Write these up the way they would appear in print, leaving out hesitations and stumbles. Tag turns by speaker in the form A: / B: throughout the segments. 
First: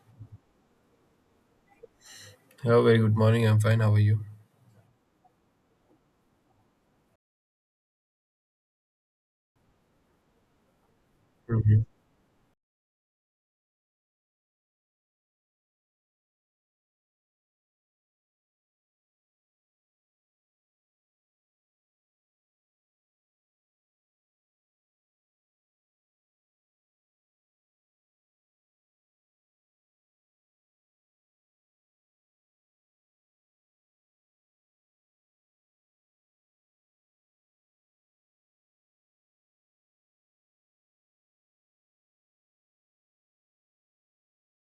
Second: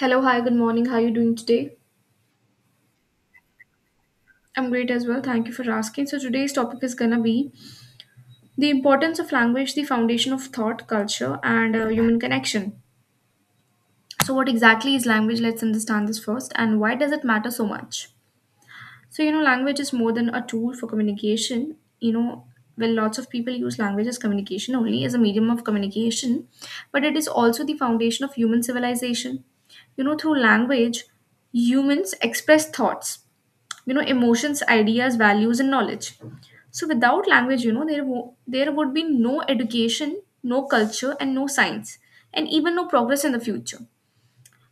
A: Hello, hi, good morning. How are you doing today?
B: Hello, very good morning. I'm fine. How are you?
A: I'm great as well. Thank you for asking. So today's topic is gonna be the importance of language, the foundation of thought, culture, and
B: Mhm.
A: human connection. So what exactly is language? Let's understand this first, and why does it matter so much? So language is more than a tool for communication. Well, lots of people use language as communication only as a medium of communication, but it is also the foundation of human civilization. Through language, humans express thoughts, emotions, ideas, values, and knowledge. So without language, there would be no education, no culture, and no science, and even no progress in the future.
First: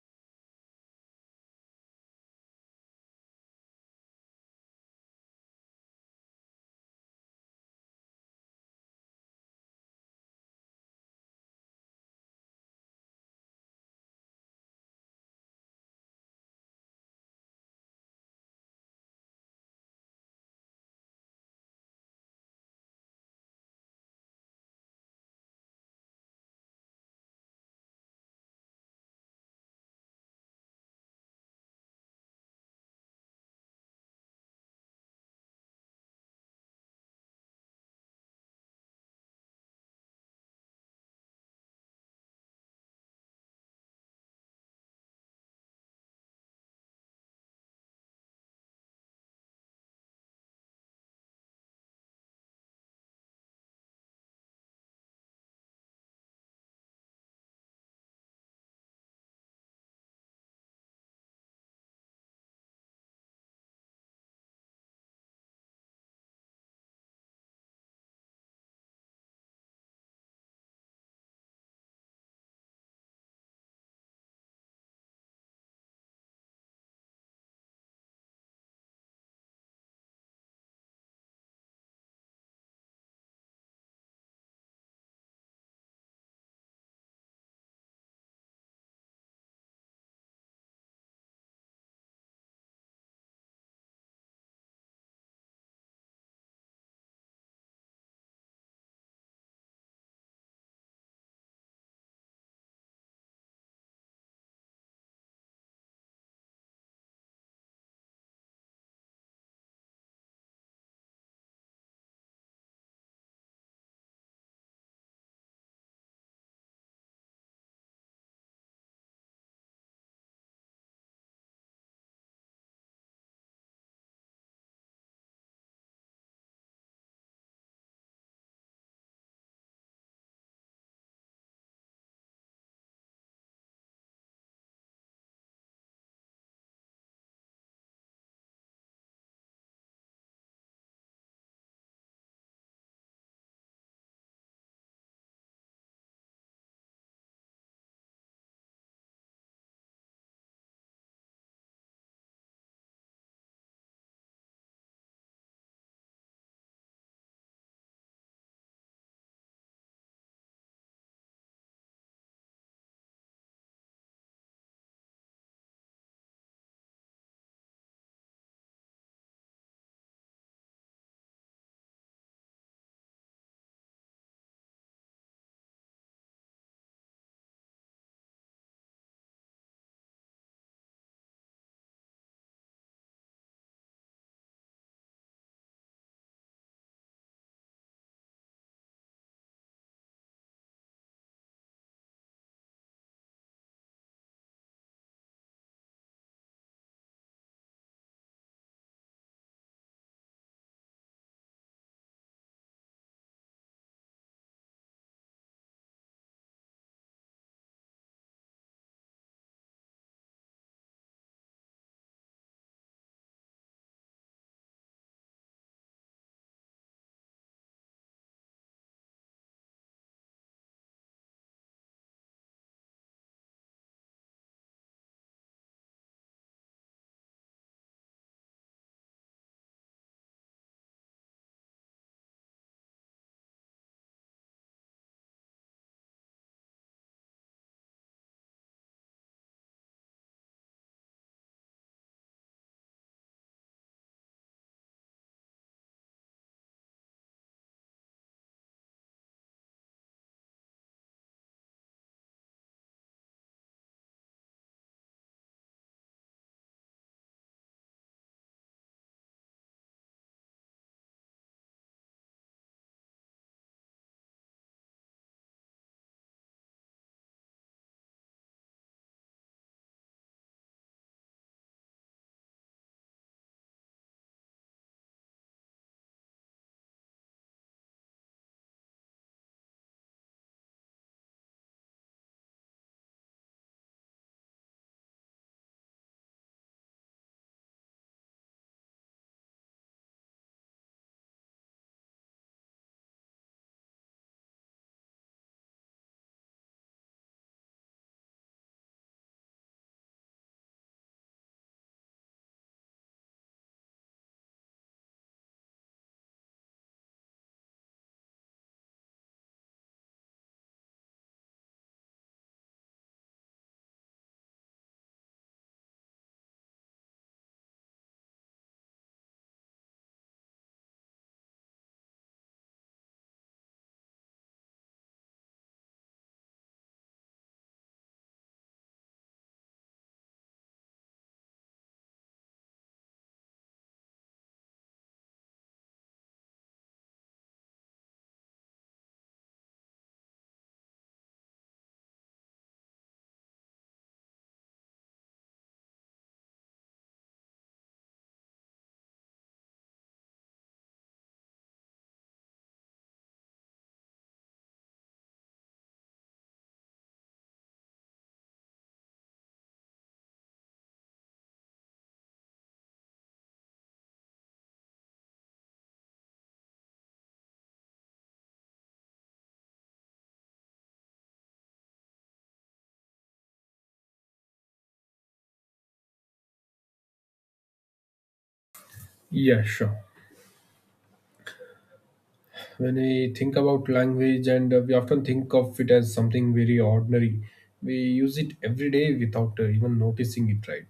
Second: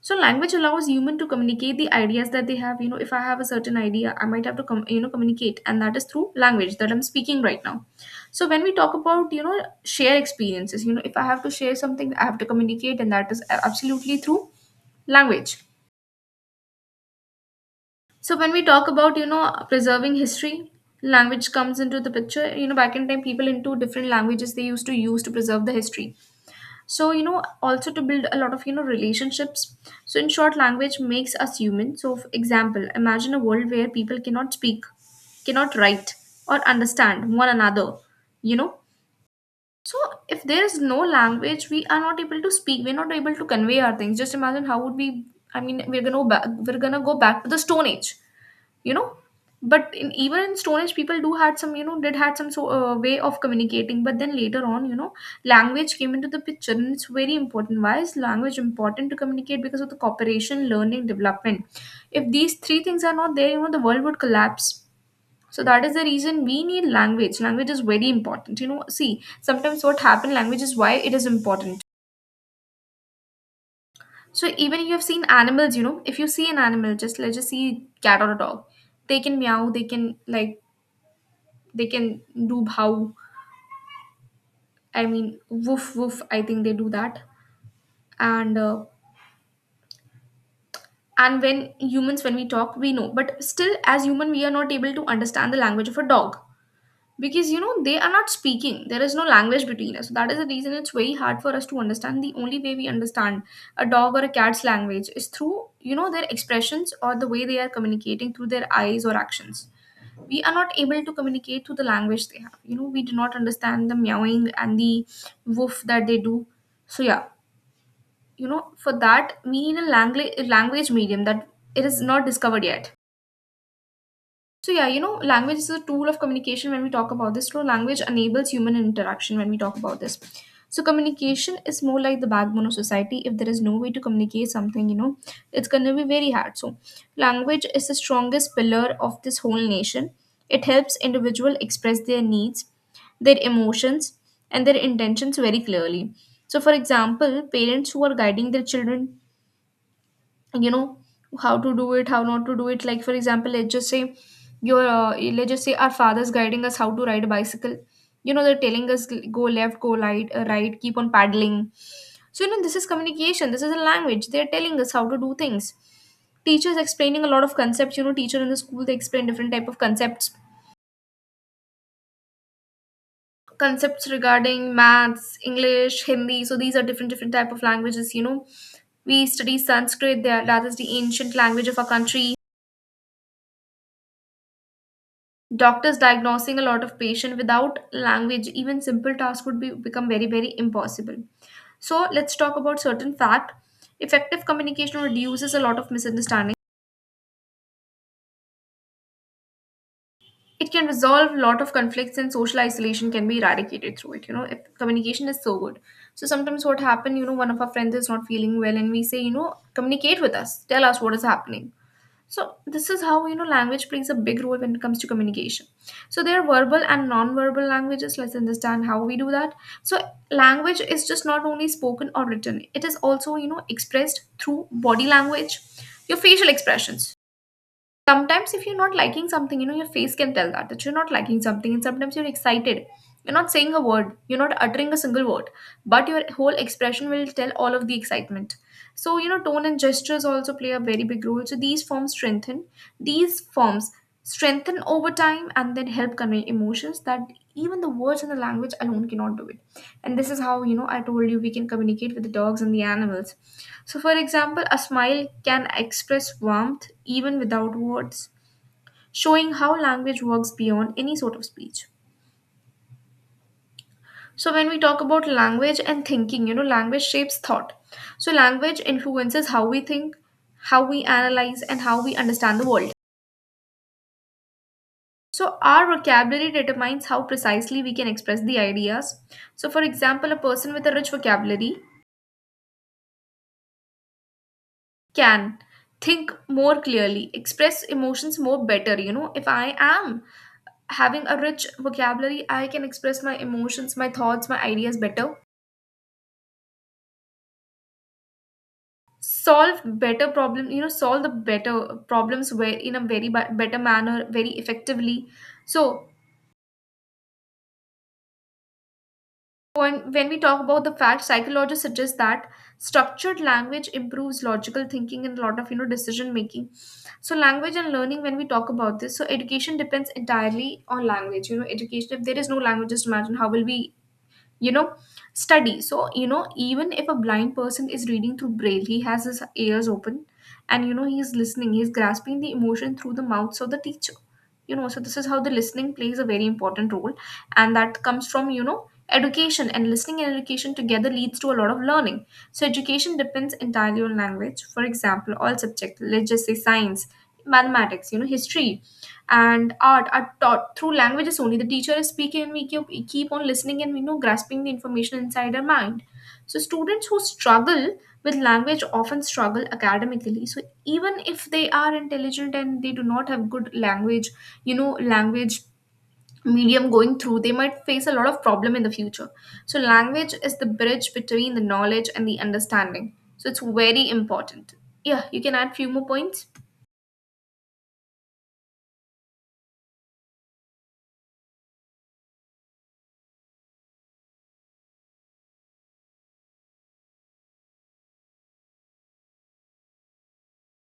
A: So language allows human to communicate the ideas that they have. If I have a certain idea, I might have to communicate, and that is through language that I'm speaking right now. So when we talk about, share experiences, if I have to share something, I have to communicate, and that is absolutely through language. So when we talk about, preserving history, language comes into the picture. Back in time, people into different languages they used to use to preserve the history. So, also to build a lot of, relationships. So in short, language makes us human. So for example, imagine a world where people cannot speak, cannot write, or understand one another, you know. So if there is no language, we are not able to speak. We're not able to convey our things. Just imagine how would we. I mean, we're gonna go back to the Stone Age. you know but even in Stone Age, people do had some you know did had some so way of communicating, but then later on, language came into the picture, and it's very important. Why is language important to communicate? Because of the cooperation, learning, development. If these three things are not there, the world would collapse. So that is the reason we need language. Language is very important, see. Sometimes what happened, language is why it is important. So even you have seen animals, if you see an animal, just let's just see cat or a dog. They can meow, they can, like, they can do how. I mean, woof woof, I think they do that. And uh, and when humans, when we talk, we know, but still as human we are not able to understand the language of a dog, because they are not speaking, there is no language between us. So, that is the reason it's very hard for us to understand. The only way we understand a dog or a cat's language is through, their expressions, or the way they are communicating through their eyes or actions. We are not able to communicate through the language they have. We do not understand the meowing and the woof that they do. So yeah, for that we need a language, language medium, that it is not discovered yet. So yeah, language is a tool of communication when we talk about this. So language enables human interaction when we talk about this. So communication is more like the backbone of society. If there is no way to communicate something, it's gonna be very hard. So language is the strongest pillar of this whole nation. It helps individual express their needs, their emotions, and their intentions very clearly. So for example, parents who are guiding their children, you know how to do it, how not to do it. Like for example, let's just say your let's just say our fathers guiding us how to ride a bicycle. They're telling us, go left, go right, right, keep on paddling. So this is communication, this is a language, they're telling us how to do things. Teachers explaining a lot of concepts, teacher in the school they explain different type of concepts, concepts regarding maths, English, Hindi. So these are different different type of languages, we study Sanskrit there, that is the ancient language of our country. Doctors diagnosing a lot of patient without language, even simple tasks would be become very, very impossible. So let's talk about certain fact. Effective communication reduces a lot of misunderstanding. It can resolve a lot of conflicts, and social isolation can be eradicated through it. If communication is so good. So sometimes what happen, one of our friends is not feeling well and we say, communicate with us. Tell us what is happening. So this is how language plays a big role when it comes to communication. So there are verbal and non-verbal languages, let's understand how we do that. So language is just not only spoken or written, it is also expressed through body language, your facial expressions. Sometimes if you're not liking something, your face can tell that you're not liking something. And sometimes you're excited, you're not saying a word, you're not uttering a single word, but your whole expression will tell all of the excitement. So tone and gestures also play a very big role. So these forms strengthen over time, and then help convey emotions that even the words and the language alone cannot do it. And this is how, I told you, we can communicate with the dogs and the animals. So for example, a smile can express warmth even without words, showing how language works beyond any sort of speech. So when we talk about language and thinking, language shapes thought. So language influences how we think, how we analyze, and how we understand the world. So our vocabulary determines how precisely we can express the ideas. So for example, a person with a rich vocabulary can think more clearly, express emotions more better. If I am having a rich vocabulary, I can express my emotions, my thoughts, my ideas better, solve better problem, solve the better problems where in a very better manner, very effectively. So when we talk about the fact, psychologists suggest that structured language improves logical thinking and a lot of decision making. So language and learning, when we talk about this, so education depends entirely on language. Education. If there is no language, just imagine how will we you know study. So even if a blind person is reading through Braille, he has his ears open, and he is listening, he is grasping the emotion through the mouths of the teacher, so this is how the listening plays a very important role, and that comes from, education. And listening and education together leads to a lot of learning. So education depends entirely on language. For example, all subjects, let's just say science, mathematics, history, and art are taught through languages only. The teacher is speaking, and we keep on listening and we know grasping the information inside our mind. So students who struggle with language often struggle academically. So even if they are intelligent and they do not have good language, language medium going through, they might face a lot of problem in the future. So language is the bridge between the knowledge and the understanding, so it's very important. Yeah, you can add few more points.
B: Yeah, sure. When we think about language, and we often think of it as something very ordinary. We use it every day without even noticing it, right?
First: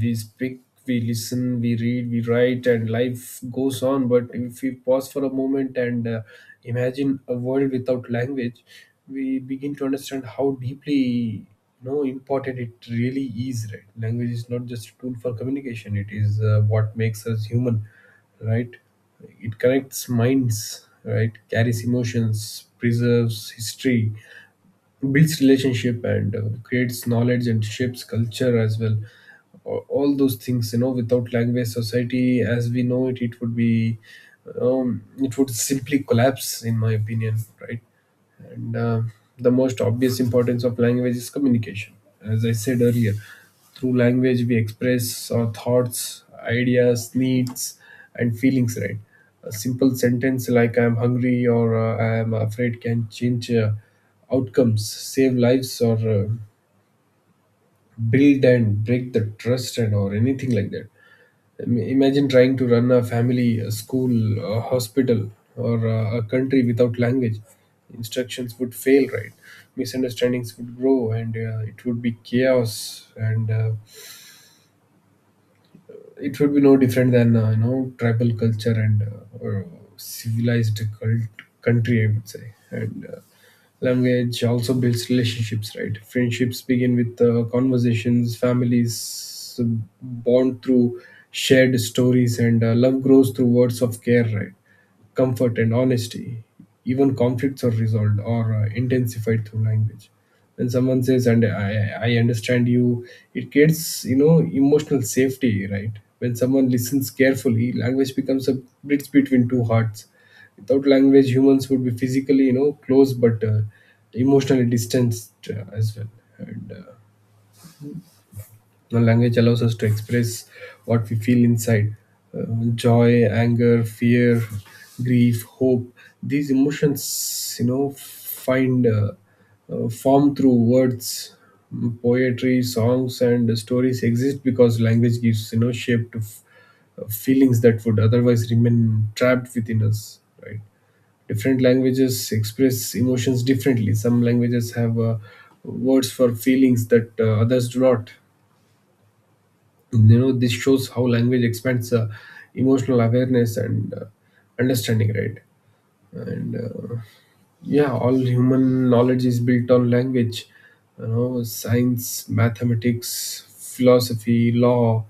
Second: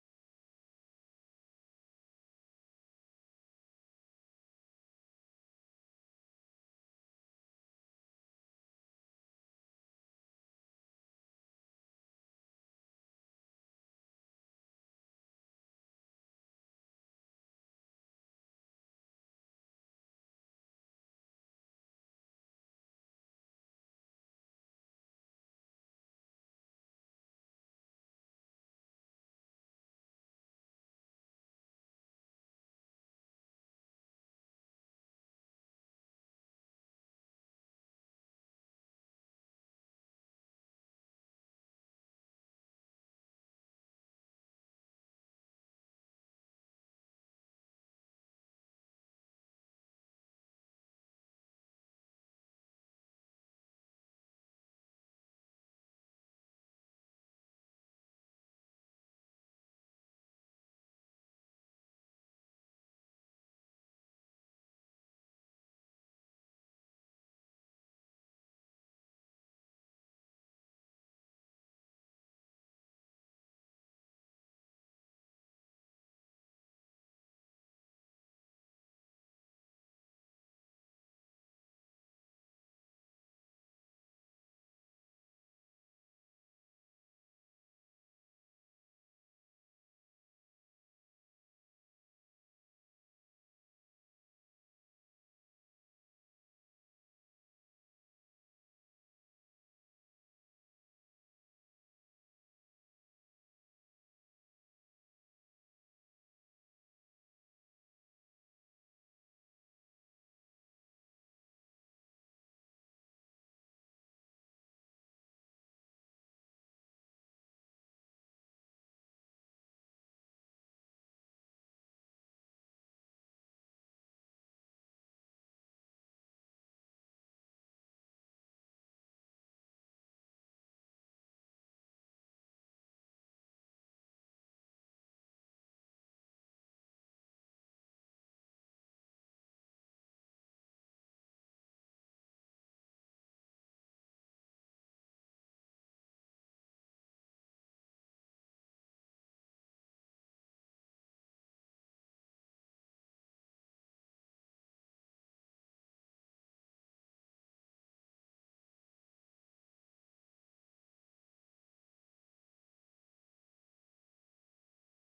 B: We speak, we listen, we read, we write, and life goes on. But if we pause for a moment and imagine a world without language, we begin to understand how deeply, you know, important it really is, right? Language is not just a tool for communication. It is, what makes us human, right? It connects minds, right, carries emotions, preserves history, builds relationship, and creates knowledge and shapes culture as well. A- all those things, you know, without language, society as we know it, it would be, it would simply collapse, in my opinion. Right. and The most obvious importance of language is communication. As I said earlier, through language we express our thoughts, ideas, needs, and feelings. Right, a simple sentence like "I'm hungry" or "I am afraid" can change outcomes, save lives, or build and break the trust and or anything like that. Imagine trying to run a family, a school, a hospital, or a country without language. Instructions would fail, right? Misunderstandings would grow, and it would be chaos. And It would be no different than you know, tribal culture and or civilized cult country, I would say. And Language also builds relationships, right? Friendships begin with conversations, families bond through shared stories, and love grows through words of care, right, comfort and honesty. Even conflicts are resolved or intensified through language. When someone says, I understand you," it creates, you know, emotional safety, right? When someone listens carefully, language becomes a bridge between two hearts. Without language, humans would be physically, you know, close but emotionally distanced as well. And The language allows us to express what we feel inside: uh, joy, anger, fear, grief, hope. These emotions, you know, find form through words. Poetry, songs, and stories exist because language gives, you know, shape to feelings that would otherwise remain trapped within us, right? Different languages express emotions differently. Some languages have words for feelings that others do not. You know, this shows how language expands emotional awareness and understanding, right? And uh, yeah all human knowledge is built on language. You know, science, mathematics, philosophy, law,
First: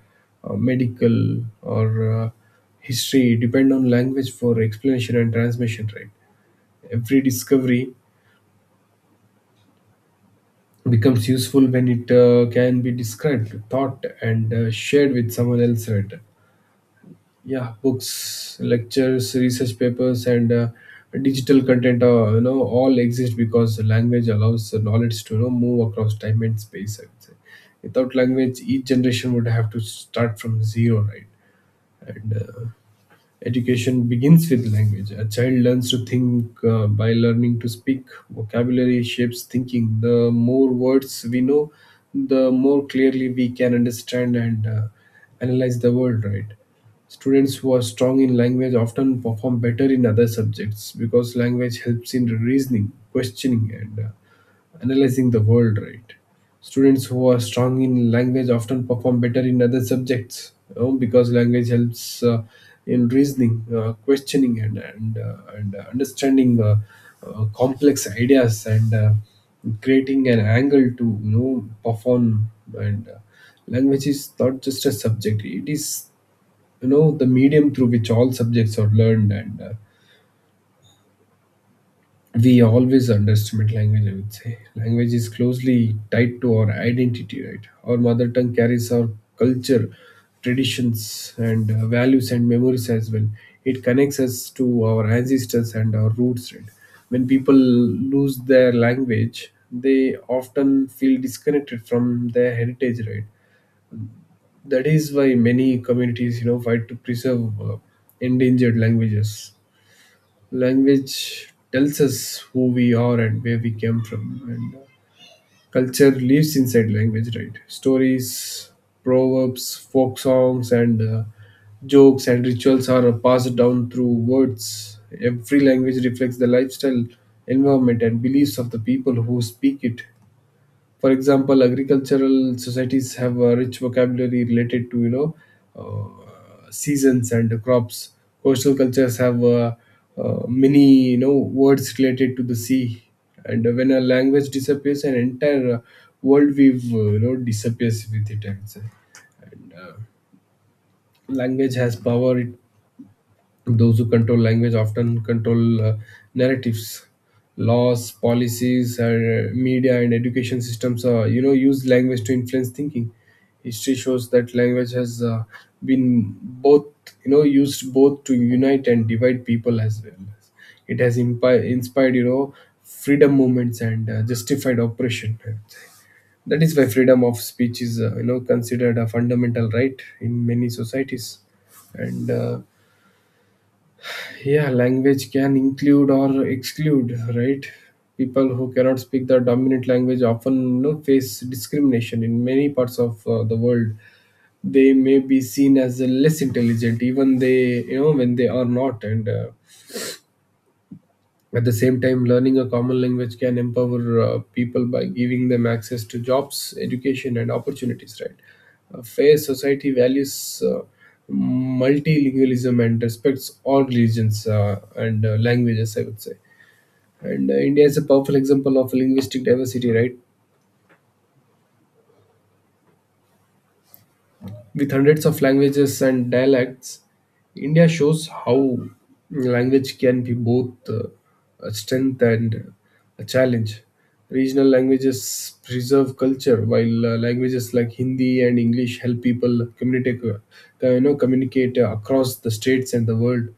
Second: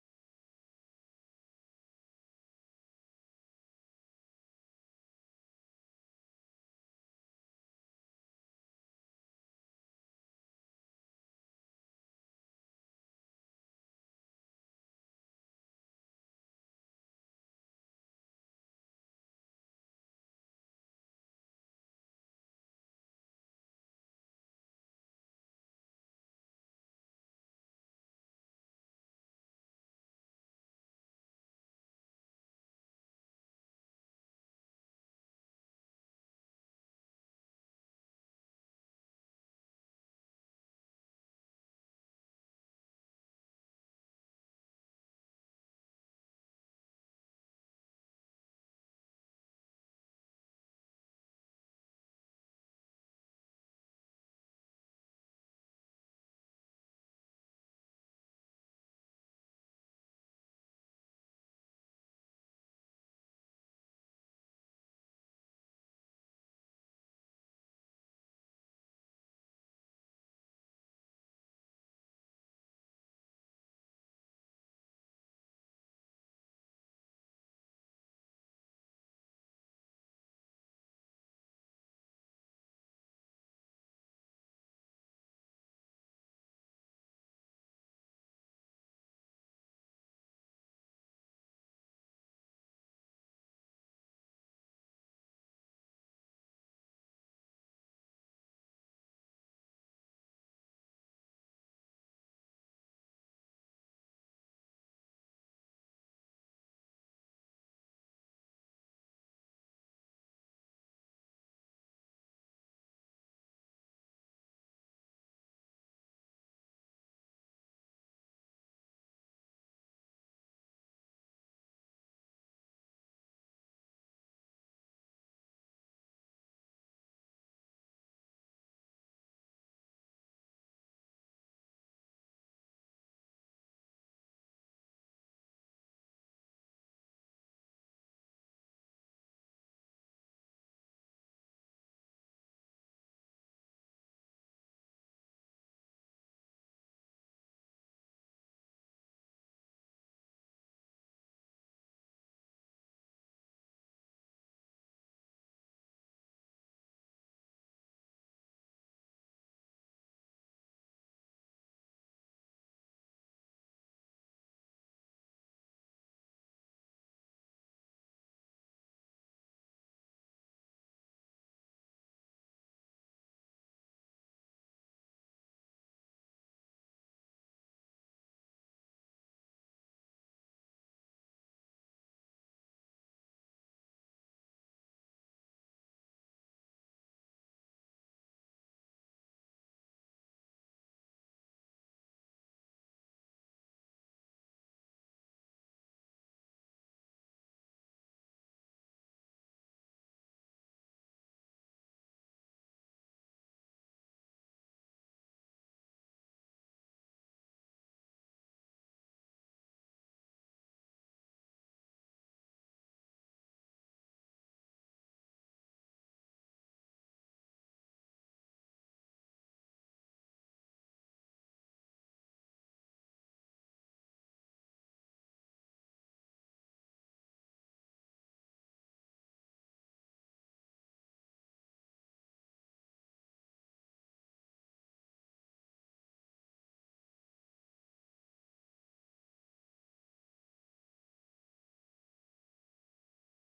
B: medical, or uh, history depend on language for explanation and transmission, right? Every discovery becomes useful when it can be described, taught, and shared with someone else, right? Yeah, books, lectures, research papers, and digital content, you know, all exist because language allows the knowledge to, you know, move across time and space, I would say. Without language, each generation would have to start from zero, right? and Education begins with language. A child learns to think by learning to speak. Vocabulary shapes thinking. The more words we know, the more clearly we can understand and analyze the world, right? Students who are strong in language often perform better in other subjects because language helps in reasoning, questioning, and analyzing the world, right? Students who are strong in language often perform better in other subjects, you know, because language helps in reasoning, questioning, and understanding complex ideas and creating an angle to, you know, perform. And Language is not just a subject; it is, you know, the medium through which all subjects are learned and we always underestimate language, I would say. Language is closely tied to our identity, right? Our mother tongue carries our culture, traditions, and values and memories as well. It connects us to our ancestors and our roots, right? When people lose their language, they often feel disconnected from their heritage, right? That is why many communities, you know, fight to preserve endangered languages. Language tells us who we are and where we came from. And Culture lives inside language, right? Stories, proverbs, folk songs, and jokes and rituals are passed down through words. Every language reflects the lifestyle, environment, and beliefs of the people who speak it. For example, agricultural societies have a rich vocabulary related to, you know, seasons and crops. Coastal cultures have many, you know, words related to the sea. And when a language disappears, an entire worldview, you know, disappears with it, I would say. Language has power. It Those who control language often control narratives, laws, policies, media, and education systems. You know, use language to influence thinking. History shows that language has been both, you know, used both to unite and divide people as well. As It has inspired, you know, freedom movements and justified oppression. That is why freedom of speech is, you know, considered a fundamental right in many societies. And uh, yeah language can include or exclude, right? People who cannot speak the dominant language often, you know, face discrimination in many parts of the world. They may be seen as less intelligent even they you know, when they are not. And At the same time, learning a common language can empower people by giving them access to jobs, education, and opportunities. Right, a fair society values multilingualism and respects all religions and languages, I would say. And India is a powerful example of linguistic diversity. Right, with hundreds of languages and dialects, India shows how language can be both a strength and a challenge. Regional languages preserve culture, while languages like Hindi and English help people communicate, across the states and the world.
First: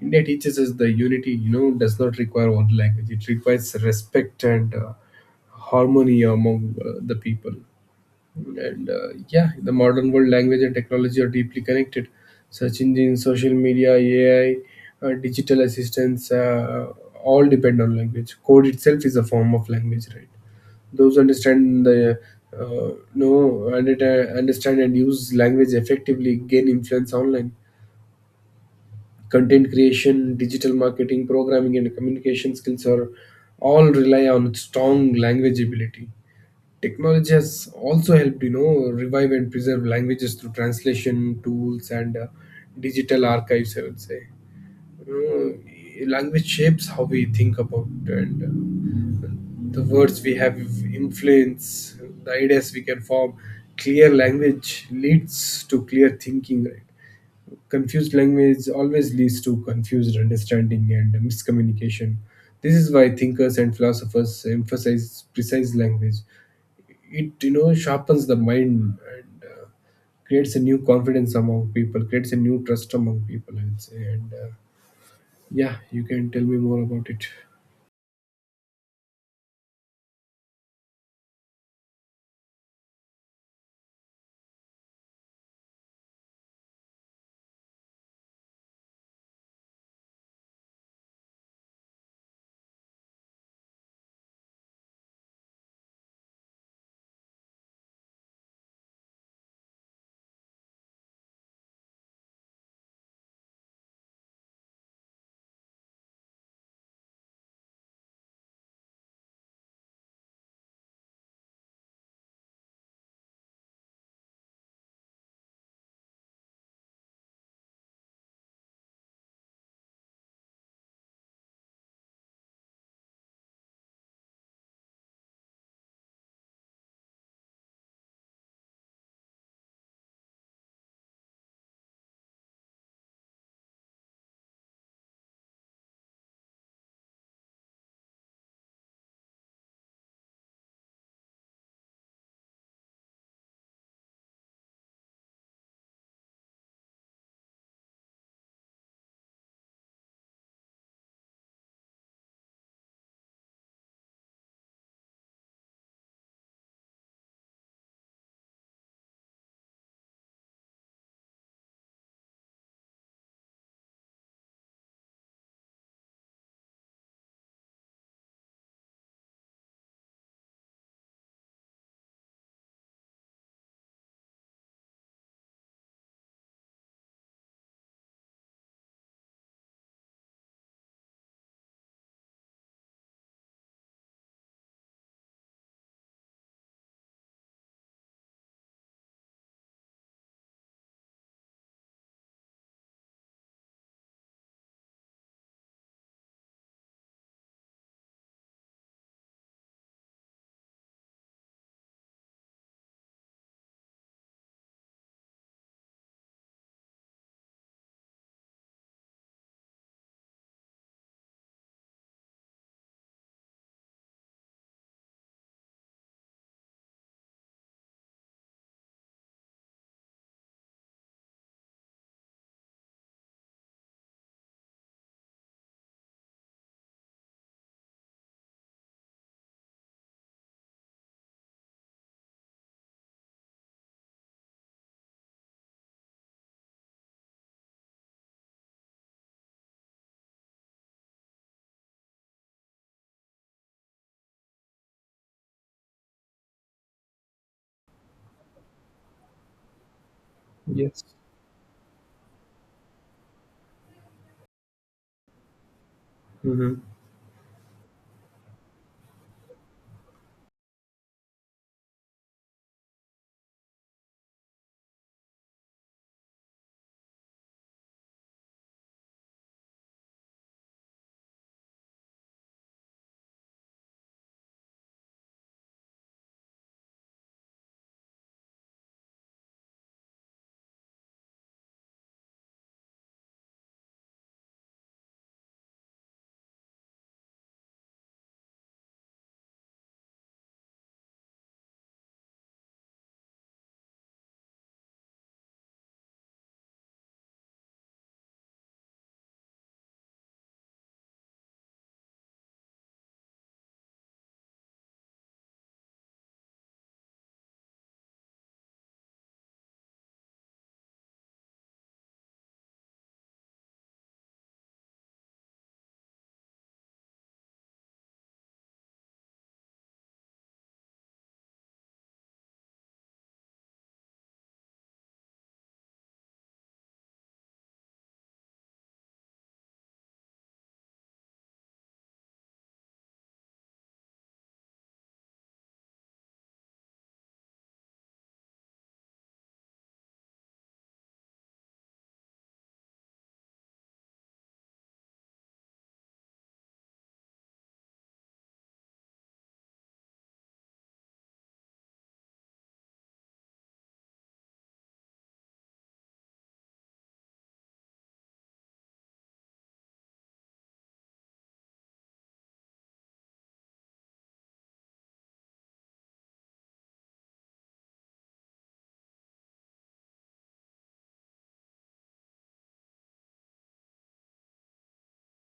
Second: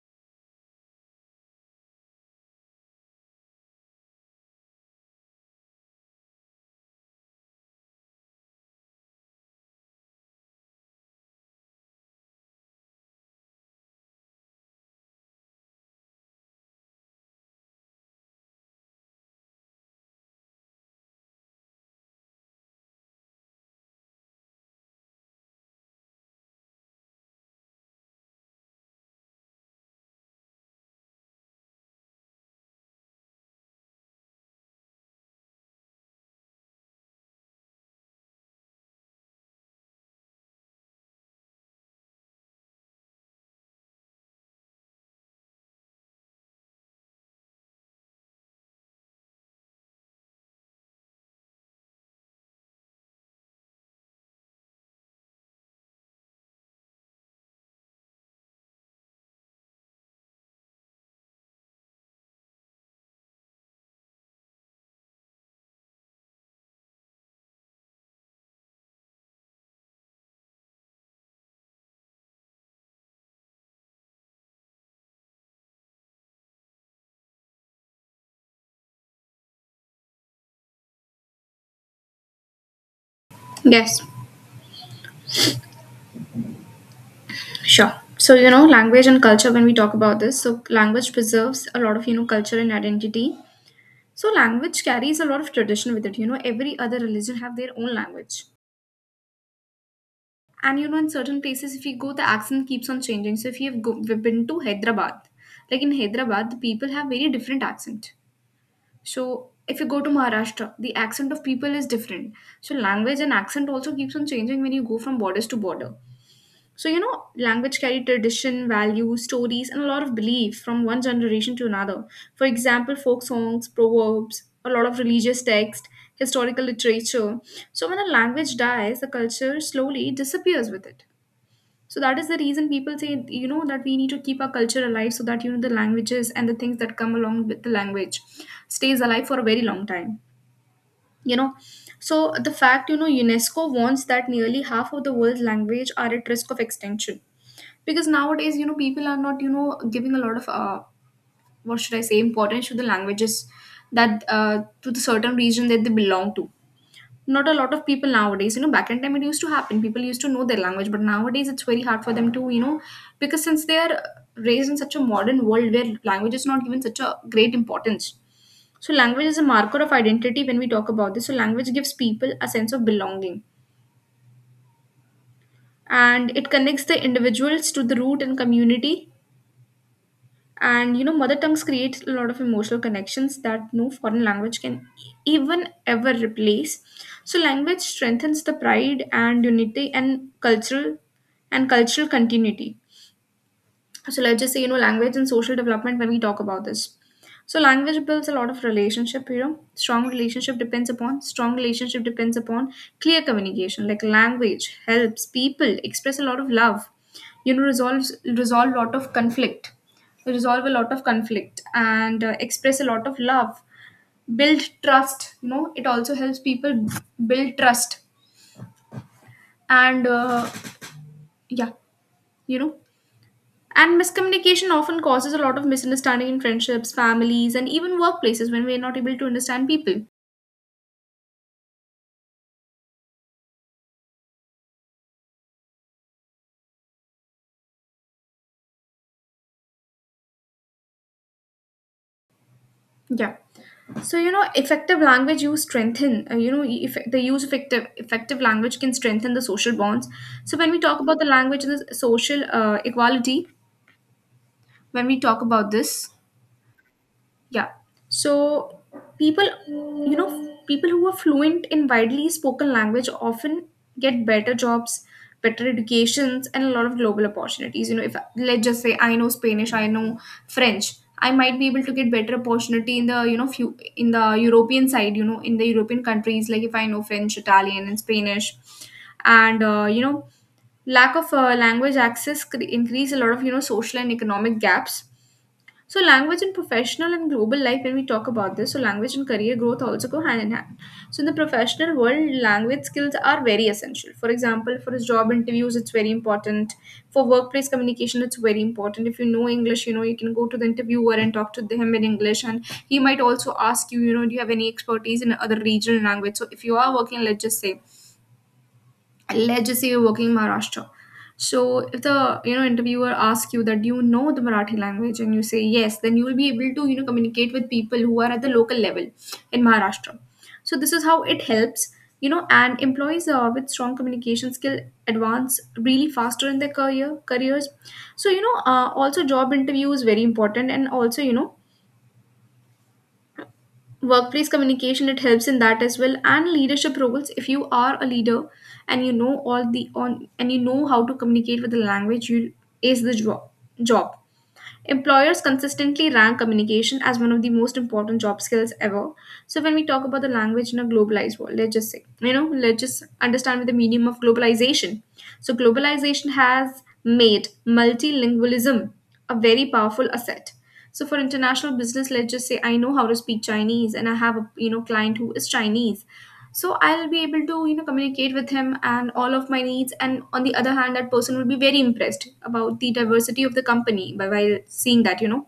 B: India teaches us the unity, you know, does not require one language. It requires respect and harmony among the people. The modern world, language and technology are deeply connected. Search engines, social media, AI, digital assistants, all depend on language. Code itself is a form of language, right? Those who understand the understand and use language effectively gain influence online. Content creation, digital marketing, programming, and communication skills are all rely on strong language ability. Technology has also helped, you know, revive and preserve languages through translation tools and digital archives, I would say. You know, language shapes how we think about and uh, the words we have influence the ideas we can form. Clear language leads to clear thinking, right? Confused language always leads to confused understanding and miscommunication. This is why thinkers and philosophers emphasize precise language. It, you know, sharpens the mind and creates a new confidence among people, creates a new trust among people, I would say. And yeah You can tell me more about it.
A: Yes, sure. So, language and culture, when we talk about this, so language preserves a lot of, culture and identity. So, language carries a lot of tradition with it. Every other religion have their own language. And in certain places if you go, the accent keeps on changing. So if you've go- we've been to Hyderabad, like in Hyderabad the people have very different accent. So if you go to Maharashtra, the accent of people is different. So language and accent also keeps on changing when you go from borders to border. So language carry tradition, values, stories, and a lot of belief from one generation to another. For example, folk songs, proverbs, a lot of religious text, historical literature. So when a language dies, the culture slowly disappears with it. So that is the reason people say, that we need to keep our culture alive so that, the languages and the things that come along with the language stays alive for a very long time, you know. So the fact, UNESCO warns that nearly half of the world's language are at risk of extinction. Because nowadays, people are not, giving a lot of, what should I say, importance to the languages that, to the certain region that they belong to. Not a lot of people nowadays, you know. Back in time it used to happen, people used to know their language, but nowadays it's very hard for them to, you know, because since they are raised in such a modern world where language is not given such a great importance. So language is a marker of identity. When we talk about this, so language gives people a sense of belonging and it connects the individuals to the root and community. And you know, mother tongues create a lot of emotional connections that no foreign language can even ever replace. So language strengthens the pride and unity and cultural continuity. So let's just say, you know, language and social development. When we talk about this, so language builds a lot of relationship. You know, strong relationship depends upon clear communication. Like, language helps people express a lot of love, you know, resolve a lot of conflict, resolve a lot of conflict and express a lot of love, build trust. You know, it also helps people build trust and yeah you know And miscommunication often causes a lot of misunderstanding in friendships, families, and even workplaces when we are not able to understand people. Yeah. So you know, effective language use strengthen. You know, e- eff- the use of effective language can strengthen the social bonds. So when we talk
B: Yes.
A: about the language and the social equality, when we talk about this,
B: Hmm.
A: yeah. So people, you know, people who are fluent in widely spoken language often get better jobs, better educations, and a lot of global opportunities. You know, if let's just say I know Spanish, I know French, I might be able to get better opportunity in the, you know, few in the European side. You know, in the European countries, like if I know French, Italian, and Spanish, and you know, lack of language access increase a lot of, you know, social and economic gaps. So language and professional and global life, when we talk about this, so language and career growth also go hand in hand. So in the professional world, language skills are very essential. For example, for job interviews, it's very important. For workplace communication, it's very important. If you know English, you know, you can go to the interviewer and talk to him in English. And he might also ask you, you know, do you have any expertise in other regional language? So if you are working, let's just say you're working in Maharashtra. So if the, you know, interviewer asks you that you know the Marathi language and you say yes, then you will be able to, you know, communicate with people who are at the local level in Maharashtra. So this is how it helps, you know, and employees with strong communication skill advance really faster in their careers. So you know, also job interview is very important and also, you know, workplace communication, it helps in that as well. And leadership roles, if you are a leader and you know all the on and you know how to communicate with the language, you ace the job. Employers consistently rank communication as one of the most important job skills ever. So when we talk about the language in a globalized world, let's just say, you know, let's just understand the meaning of globalization. So globalization has made multilingualism a very powerful asset. So for international business, let's just say I know how to speak Chinese and I have a, you know, client who is Chinese, so I'll be able to, you know, communicate with him and all of my needs. And on the other hand, that person will be very impressed about the diversity of the company by while seeing that, you know,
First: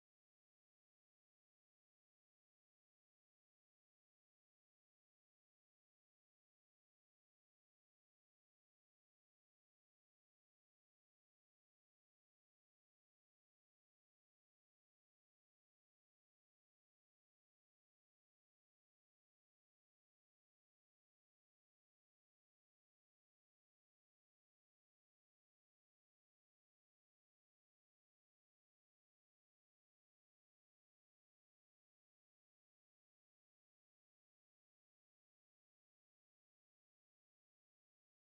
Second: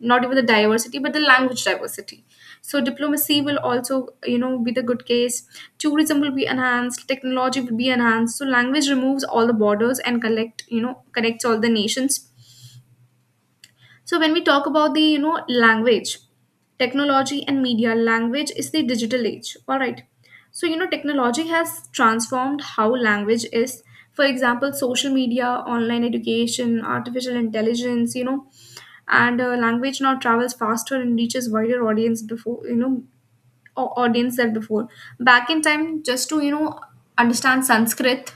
A: not even the diversity but the language diversity. So diplomacy will also, you know, be the good case, tourism will be enhanced, technology will be enhanced. So language removes all the borders and collect you know, connects all the nations. So when we talk about the, you know, language, technology and media, language is the digital age. All right. So you know, technology has transformed how language is. For example, social media, online education, artificial intelligence, you know, and language now travels faster and reaches wider audience before, you know, audience than before. Back in time, just to, you know, understand Sanskrit,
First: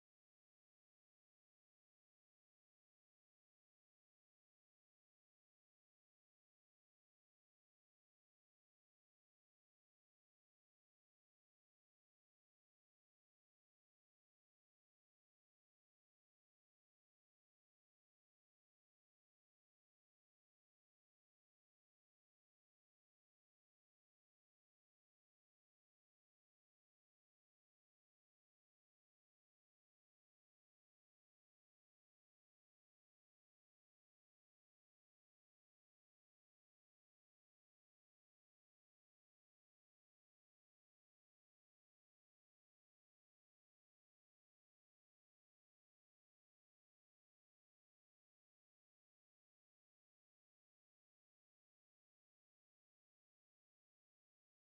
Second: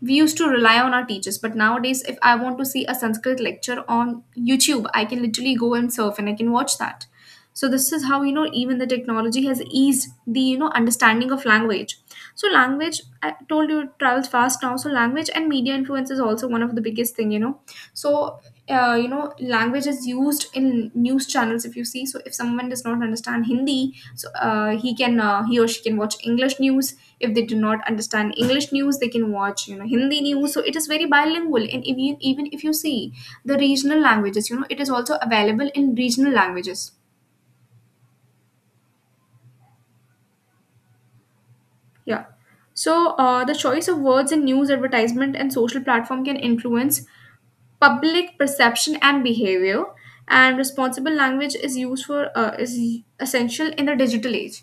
A: we used to rely on our teachers. But nowadays if I want to see a Sanskrit lecture on YouTube, I can literally go and surf and I can watch that. So this is how, you know, even the technology has eased the, you know, understanding of language. So language, I told you, it travels fast now. So language and media influence is also one of the biggest thing, you know. So you know, language is used in news channels, if you see. So if someone does not understand Hindi, so he or she can watch English news. If they do not understand English news, they can watch, you know, Hindi news. So it is very bilingual. And even if you see the regional languages, you know, it is also available in regional languages. Yeah. So the choice of words in news advertisement and social platform can influence public perception and behavior. And responsible language is used for is essential in the digital age.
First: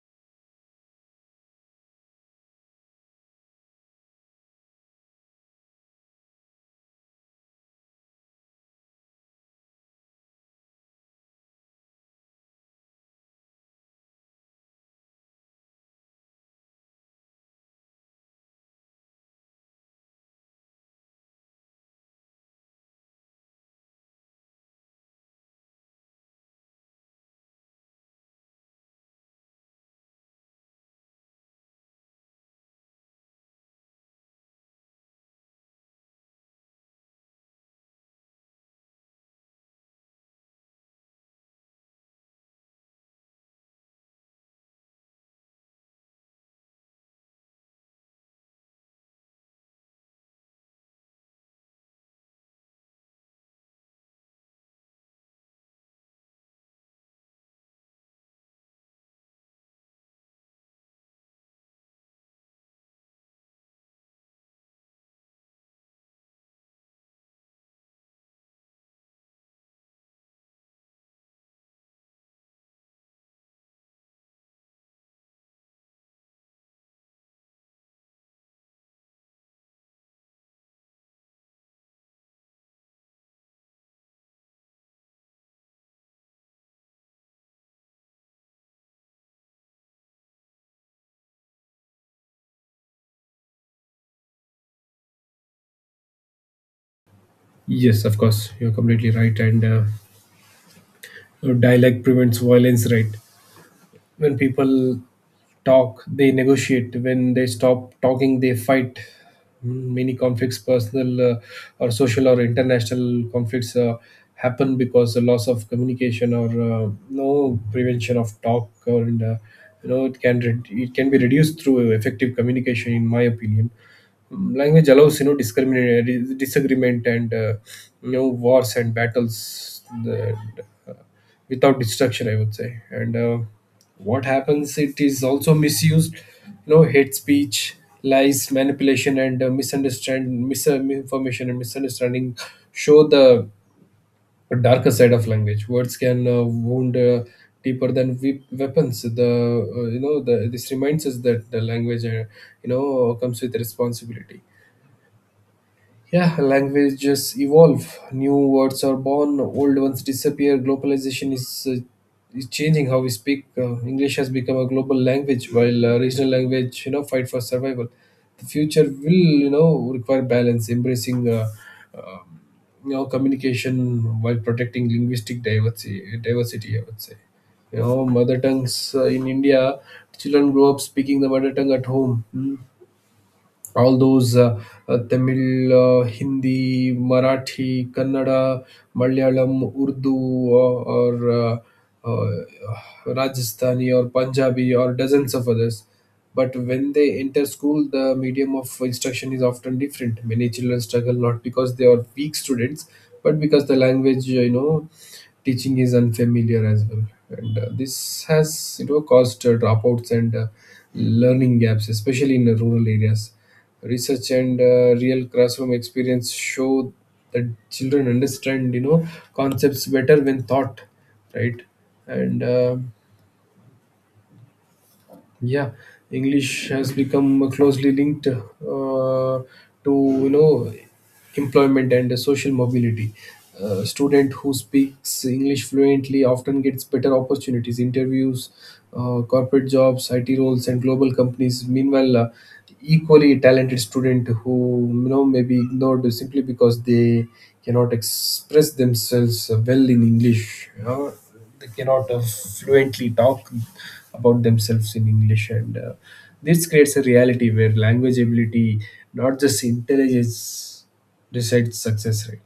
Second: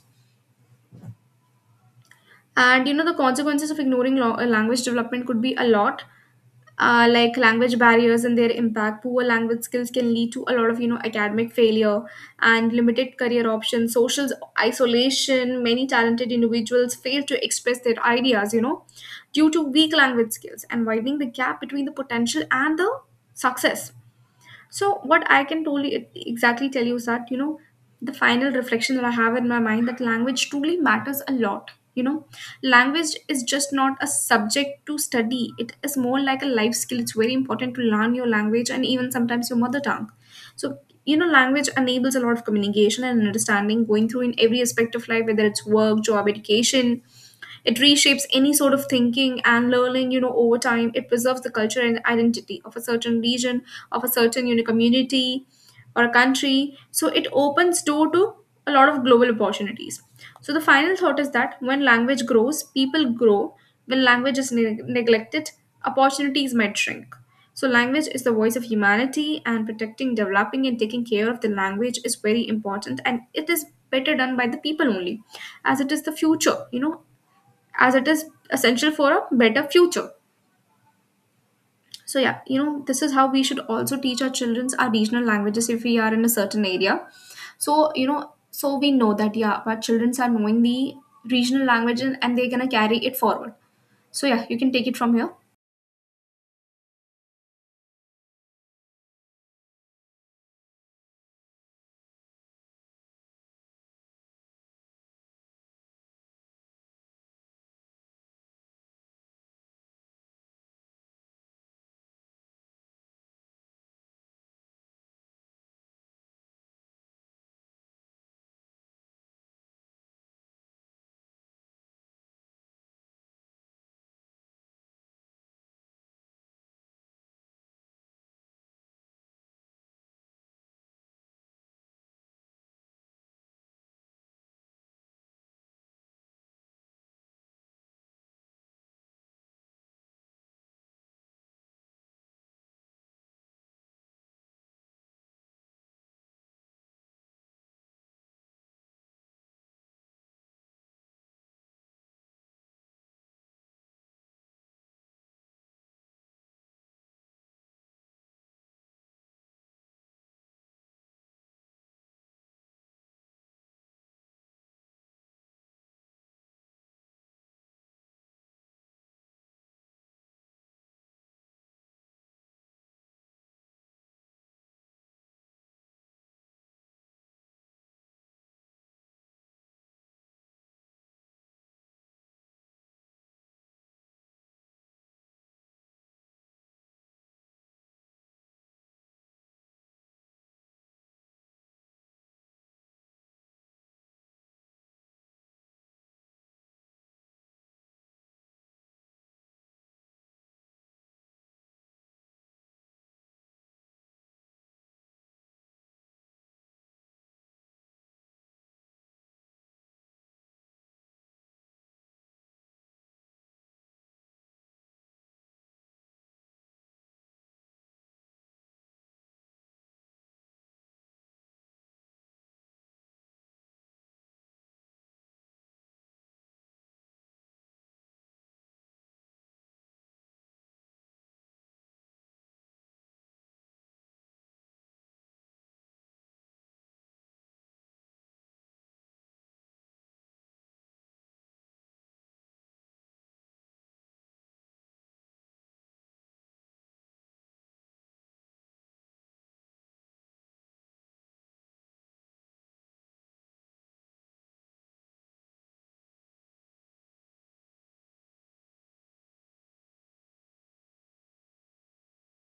A: And you know, the consequences of ignoring language development could be a lot. Like language barriers and their impact, poor language skills can lead to a lot of, you know, academic failure and limited career options, social isolation. Many talented individuals fail to express their ideas, you know, due to weak language skills and widening the gap between the potential and the success. So what I can totally exactly tell you is that, you know, the final reflection that I have in my mind that language truly matters a lot. You know, language is just not a subject to study. It is more like a life skill. It's very important to learn your language and even sometimes your mother tongue. So you know, language enables a lot of communication and understanding, going through in every aspect of life, whether it's work, job, education. It reshapes any sort of thinking and learning, you know, over time. It preserves the culture and identity of a certain region, of a certain, you know, community or a country. So it opens door to a lot of global opportunities. So the final thought is that when language grows, people grow. When language is neglected, opportunities might shrink. So language is the voice of humanity, and protecting, developing and taking care of the language is very important, and it is better done by the people only, as it is the future, you know, as it is essential for a better future. So yeah, you know, this is how we should also teach our childrens our regional languages if we are in a certain area. So, you know, so we know that yeah, our childrens are knowing the regional language, and they're gonna carry it forward. So yeah, you can take it from here.
B: Yes, of course, you're completely right. and Dialect prevents violence, right? When people talk, they negotiate. When they stop talking, they fight. Many conflicts, personal or social or international conflicts, happen because the loss of communication or no prevention of talk, or in the, you know, it it can be reduced through effective communication, in my opinion. Language allows, you know, disagreement and you know, wars and battles and, uh, without destruction, I would say. And What happens, it is also misused. You know, hate speech, lies, manipulation, and misunderstand misinformation and misunderstanding show the darker side of language. Words can wound deeper than weapons. The, you know, this reminds us that the language, you know, comes with responsibility. Yeah, languages evolve. New words are born, old ones disappear. Globalization is changing how we speak. English has become a global language, while regional language, you know, fight for survival. The future will, you know, require balance, embracing, uh, you know, communication while protecting linguistic diversity. Diversity, I would say. You know, mother tongues in India, children grow up speaking the mother tongue at home. Hmm. All those Tamil, Hindi, Marathi, Kannada, Malayalam, Urdu, or uh, Rajasthani, or Punjabi, or dozens of others. But when they enter school, the medium of instruction is often different. Many children struggle not because they are weak students, but because the language, you know, teaching is unfamiliar as well. And This has, you know, caused dropouts and learning gaps, especially in the rural areas. Research and real classroom experience show that children understand, you know, concepts better when taught, right? and um yeah, English has become closely linked to, you know, employment and social mobility. A student who speaks English fluently often gets better opportunities, interviews, corporate jobs, IT roles, and global companies. Meanwhile, equally talented student who may be ignored simply because they cannot express themselves well in English. They cannot fluently talk about themselves in English, and this creates a reality where language ability, not just intelligence, decides success rate.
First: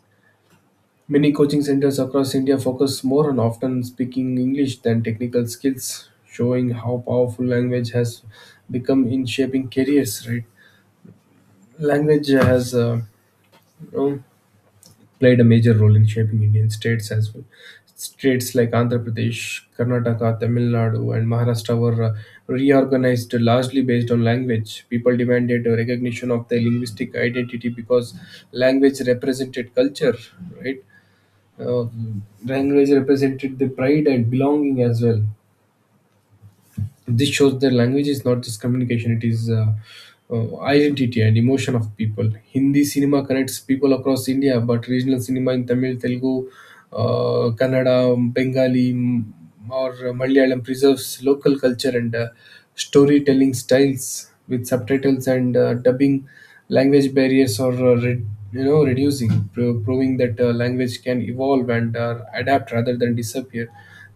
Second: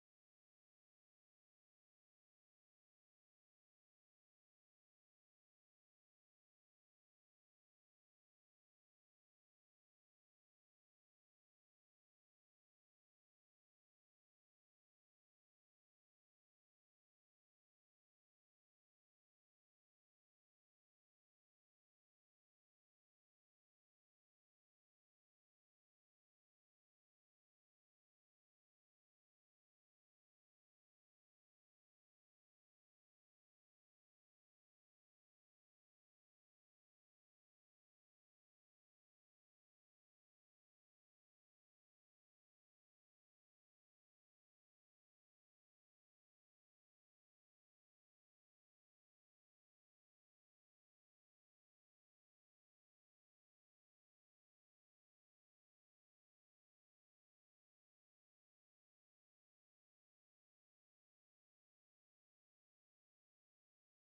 B: Many coaching centers across India focus more on often speaking English than technical skills, showing how powerful language has become in shaping careers, right? Language has you know, played a major role in shaping Indian states as well. States like Andhra Pradesh, Karnataka, Tamil Nadu, and Maharashtra were reorganized largely based on language. People demanded a recognition of their linguistic identity because language represented culture, right? Uh, Language represented the pride and belonging as well. This shows that language is not just communication, it is identity and emotion of people. Hindi cinema connects people across India, but regional cinema in Tamil, Telugu, Kannada, Bengali, or Malayalam preserves local culture and storytelling styles. With subtitles and dubbing, language barriers are reducing, proving that language can evolve and adapt rather than disappear.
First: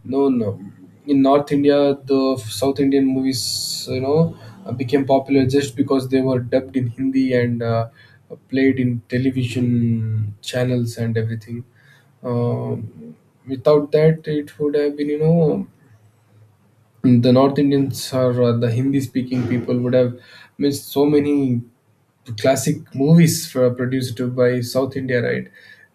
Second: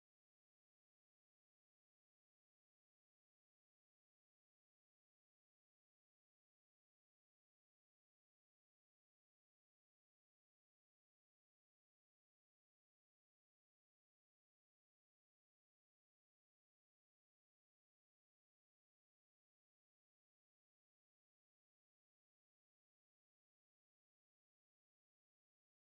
B: No, no. In North India, the South Indian movies, you know, became popular just because they were dubbed in Hindi and played in television channels and everything. Um Without that, it would have been, you know, the North Indians, or the Hindi-speaking people, would have missed so many classic movies for, produced by South India, right?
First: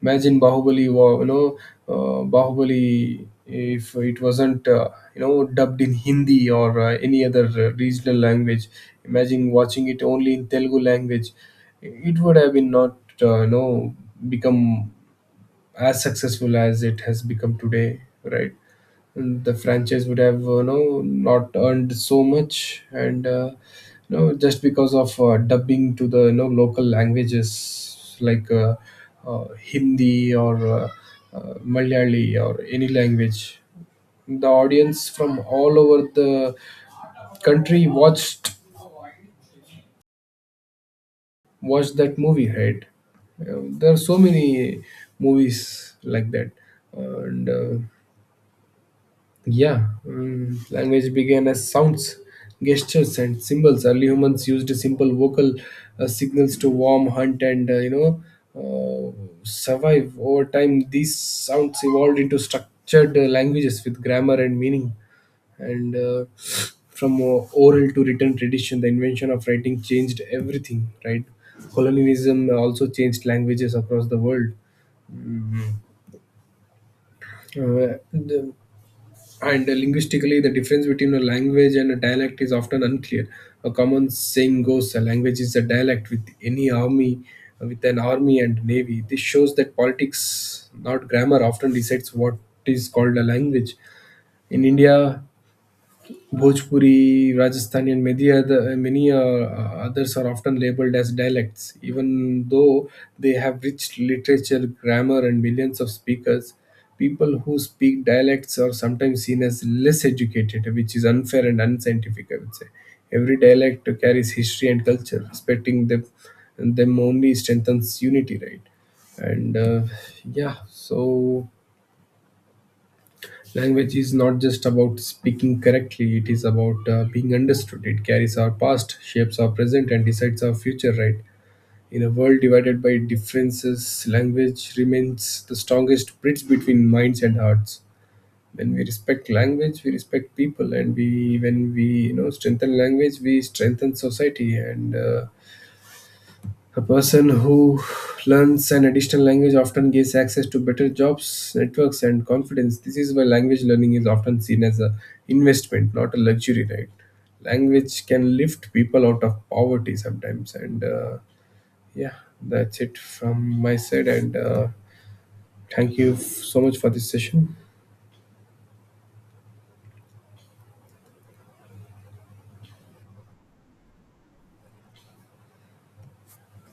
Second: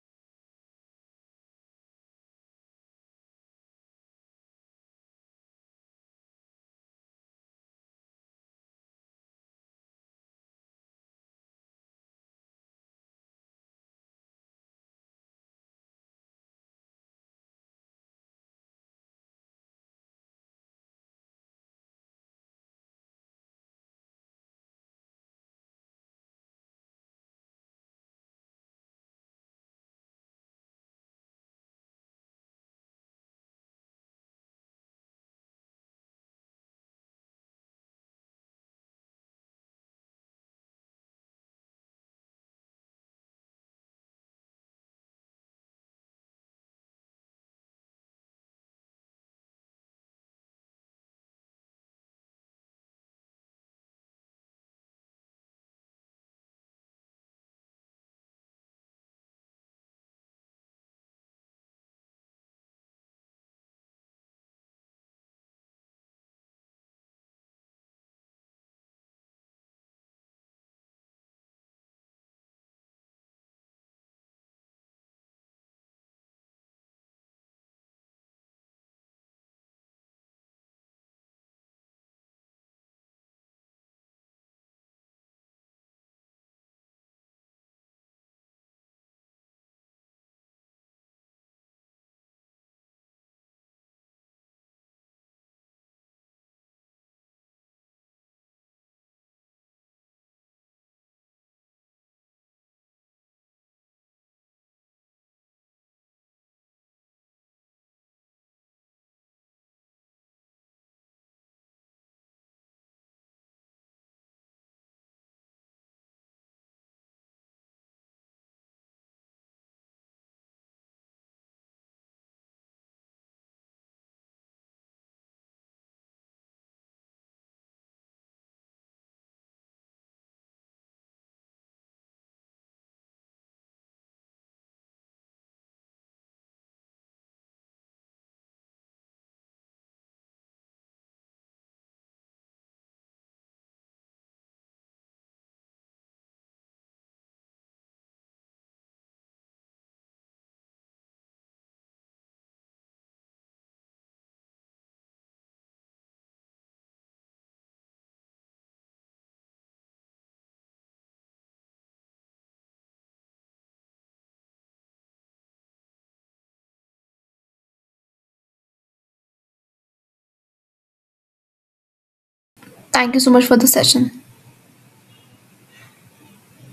B: Imagine Bahubali, Bahubali, if it wasn't, dubbed in Hindi or any other regional language, imagine watching it only in Telugu language, it would have been not, uh, you know, become as successful as it has become today, right? And the franchise would have not earned so much, and just because of dubbing to the local languages like uh, Hindi, or Malayali, or any language, the audience from all over the country watched, watched that movie, right? There are so many movies like that, and yeah. Language began as sounds, gestures, and symbols. Early humans used simple vocal signals to warm, hunt, and uh, survive. Over time, these sounds evolved into structured languages with grammar and meaning. And From oral to written tradition, the invention of writing changed everything. Right, colonialism also changed languages across the world. The And Linguistically, the difference between a language and a dialect is often unclear. A common saying goes, "A language is a dialect with any army, with an army and navy." This shows that politics, not grammar, often decides what is called a language. In India, Bhojpuri, Rajasthani, and many others are often labeled as dialects, even though they have rich literature, grammar, and millions of speakers. People who speak dialects are sometimes seen as less educated, which is unfair and unscientific. I would say every dialect carries history and culture. Respecting them only strengthens unity, right? And yeah, so Language is not just about speaking correctly, it is about being understood. It carries our past, shapes our present, and decides our future, right? In a world divided by differences, language remains the strongest bridge between minds and hearts. When we respect language, we respect people, and we when we you know strengthen language, we strengthen society, and a person who learns an additional language often gains access to better jobs, networks, and confidence. This is why language learning is often seen as an investment, not a luxury, right? Language can lift people out of poverty sometimes. Yeah, that's it from my side. And thank you so much for this session.
A: Thank you so much for the session.